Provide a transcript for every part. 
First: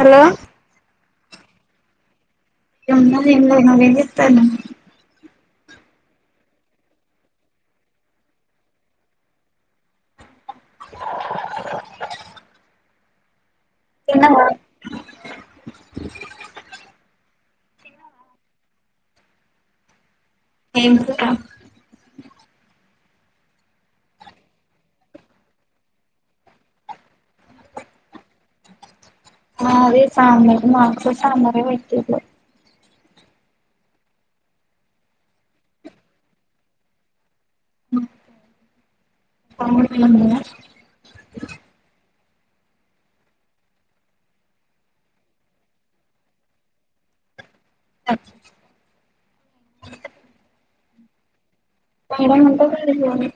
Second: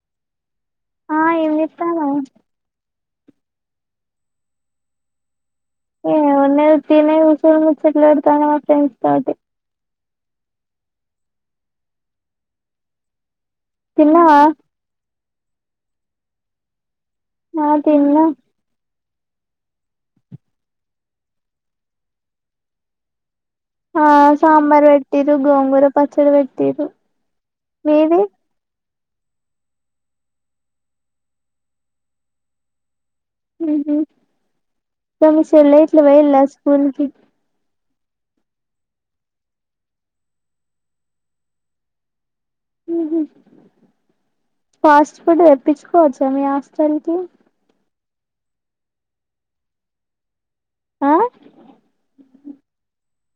hello ఆ ఏం చేస్తాన అన్నం తింటున ఏ ఉన్న తినేసూరు ముచ్చట్లా పెడతాను మా ఫ్రెండ్స్ తోటి [inaudible] తిన్నవా [inaudible] ఆ తిన్న ఏ [unintelligible] ఆ సాంబార్ పెట్టిరు గోంగూర పచ్చడి పెట్టిరు మీది అదే సామ మాస సాామర వటి సమసలట్ల వయలా స్కూల్కి ఫాస్ట్ ఫుడ్ తెప్పించుకోవచ్చా మీ హాస్టల్ కి అే ఆ మేడం ఉంటది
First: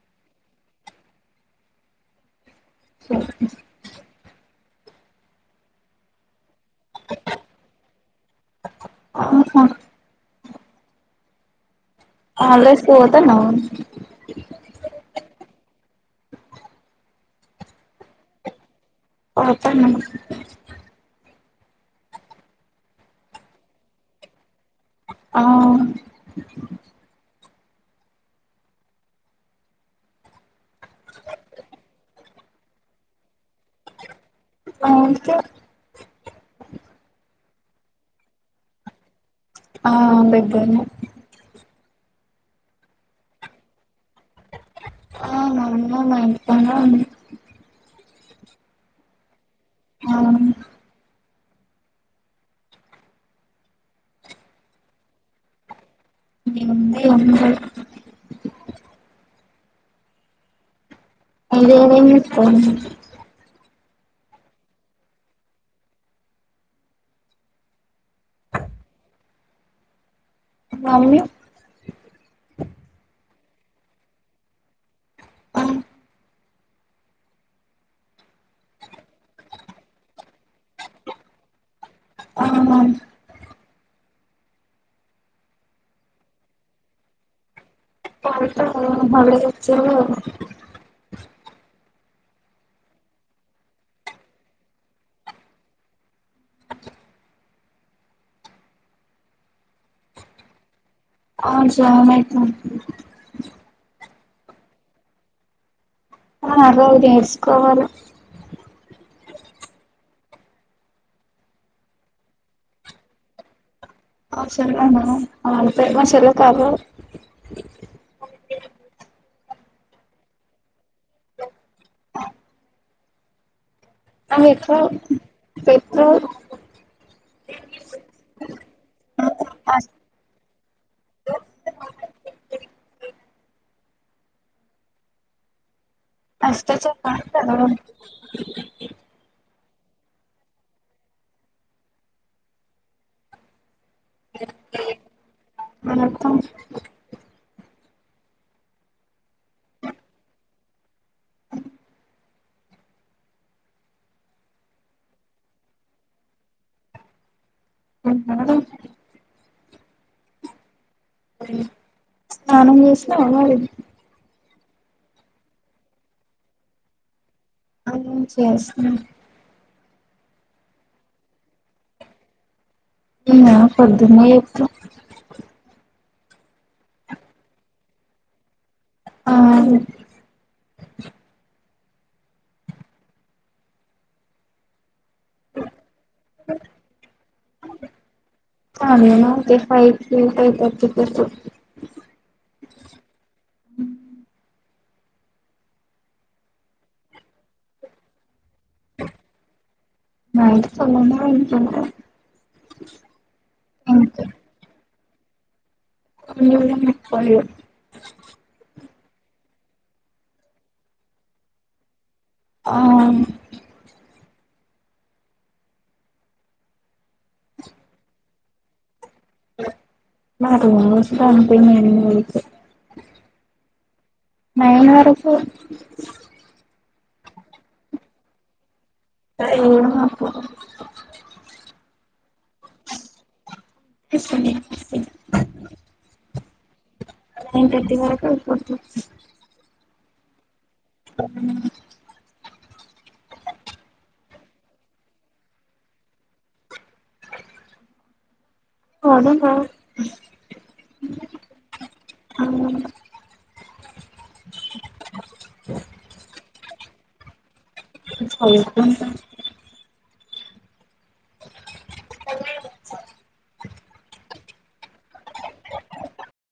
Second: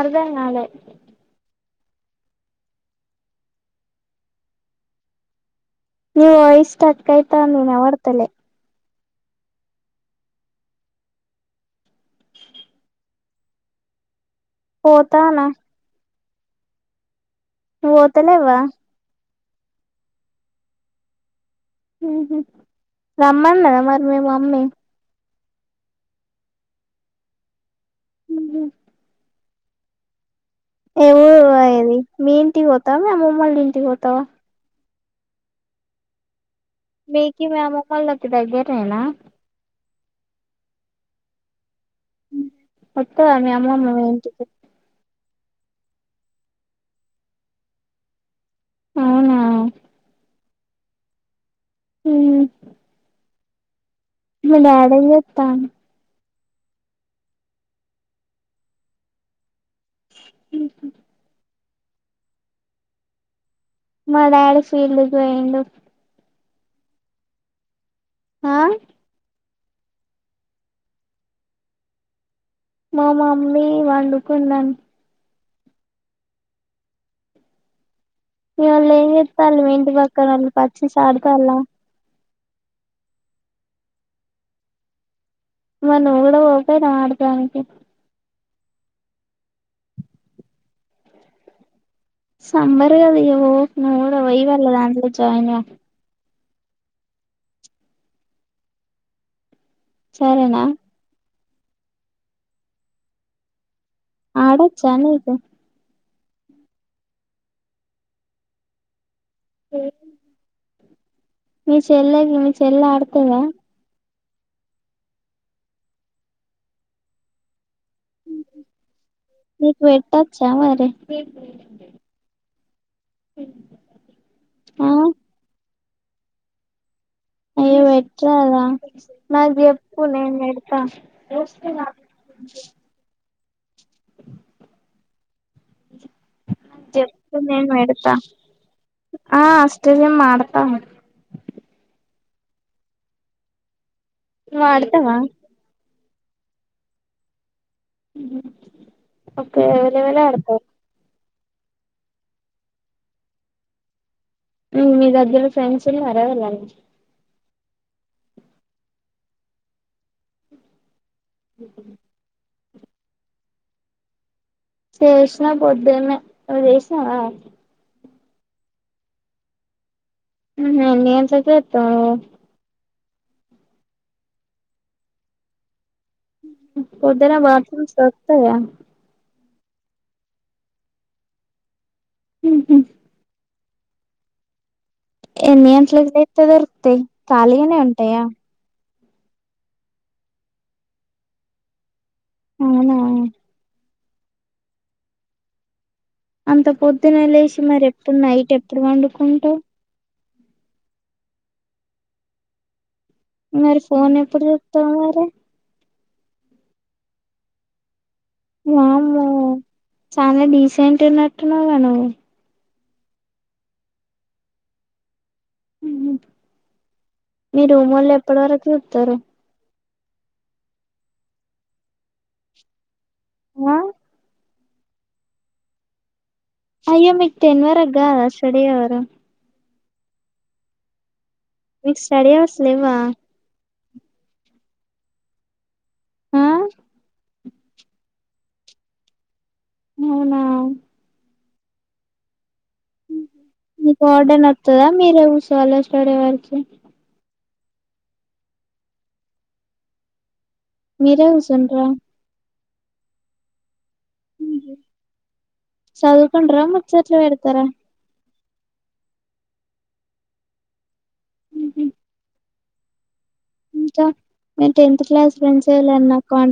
అర్ధానాళ ఓ నవ ఇష్ట కైతా మీనా వర్తలే ఆహా స్కుత న పోతానా పోఓతలేవా ప్ప రమ్మదా మరి మేము మమ్మీ ఆ ఉ ఏవ అది మీ ఇంటికి పోతావా మము మమ్మళ్ళ ఇంటికి పోతావా మా ఇంటికి మీకి మ్యా మమ్మల్లా తందా గరేనా ఇబ మత్త మీ అమ్మమ్ ఏంటి ఆ మా అమ్మ మా ఇంటికాన్నే అవునా హ మనాడ వెతాను ఉంది ఆ ఏముంది ఏం అదిస్త [inaudible] మడయాడ ఫీల్డ్కి పోయిడు ఆ మమ్మీ మా మామ్మీ వండుకున్నాను ఆ ఇవల్ హంగితా అల్ మెంటి పకారు పచ్చి సడదా అలా ఆ మరి నువ్వు కూడా పోకద ఆడటానికి మ వచ్చ సంబర్గాద నుడ వయ వెళ్ళ దాంట్లో జాయిన్ సరేనా [unintelligible] ఆడా చానా అయితాయ్ అగో నేర్చుకోవాలి మీ చెల్లె మీ చెల్లె ఆడుకోదా ఆ చెల్లిన ఆ మా చెల్లి కాదు మీకు పెట్టచ్చా మరి పె ఆమెకు పెట్ నువ్వు అయ్యో పెట్టరా నాకు చెప్పు నేను పెడతా అష్టచమ్మ చెప్పు నేను చదవడం పెడతా ఆ తియ్యం ఆడుతాము నువ్వు ఆడుతావా ఆడుతాం ఓకే ఎవరెవరు ఆడతారు మీ దగ్గర ఫ్రెండ్స్ ఉన్నారా ఎవరైనా ఫ్రెండ్సా ఉ స్నానం చేసినావా మరి చేసిన పొద్దున్నే నువ్వు చేసినావా అ చేసిన ఊహు ఎంతకు చేస్తావు నువ్వు నేనా పొద్దున్నే చేస్తా పొద్దున్నే బాత్రూమ్స్ దొరుకుతాయా ఆ హు హు ఎన్ని గంటలకి అయితే దొరుకుతాయి ఖాళీగానే ఉంటాయా హా నేనొకటి ఫైవ్ కి ఫైవ్ థర్టీ కి దొరుకుతాయి అవునా అంత పొద్దున్నే లేసి మరి ఎప్పుడు నైట్ ఎ ఎప్పుడు పండుకుంటావు నైట్ తొందరగానే పడుకుంటా మరి ఫోన్ అంతే ఎప్పుడు చూస్తావు అ [inaudible] వామ్మో చాలా డీసెంట్ ఉన్నట్టున్నావ్ గా నువ్వు ఆ అవును మీ రూమ్ వాళ్ళు ఎప్పటి వరకు చూస్తారు మామ రూమ్ మీట్స్ అంతే టెన్ మినిట్స్ ఆహ్ నైన్ వరకు అయ్యో మీకు టెన్ వరగ్గాద స్టడీ అవరు ఏమో మీక్ స్టడీ అవర్స్ ల్లేవా పిస్తుంది వినిపిస్తుంది ఆ టెన్ థర్టీ వరకు అయిపోతు అవునా ఆహ్ త్తర మీరు సోలో స్టడీ అవర్ కి అదుందా మీరు సుండ్ర మ్మ్ హు చదువుకుంటరా మల్ చుచ్చు లు పెడతారా చదువుకుంటాం [inaudible] ఇంకా నేన్ టెన్త్ క్లాస్ ఫ్రెండ్స్ ఎవలన్న కాంటాక్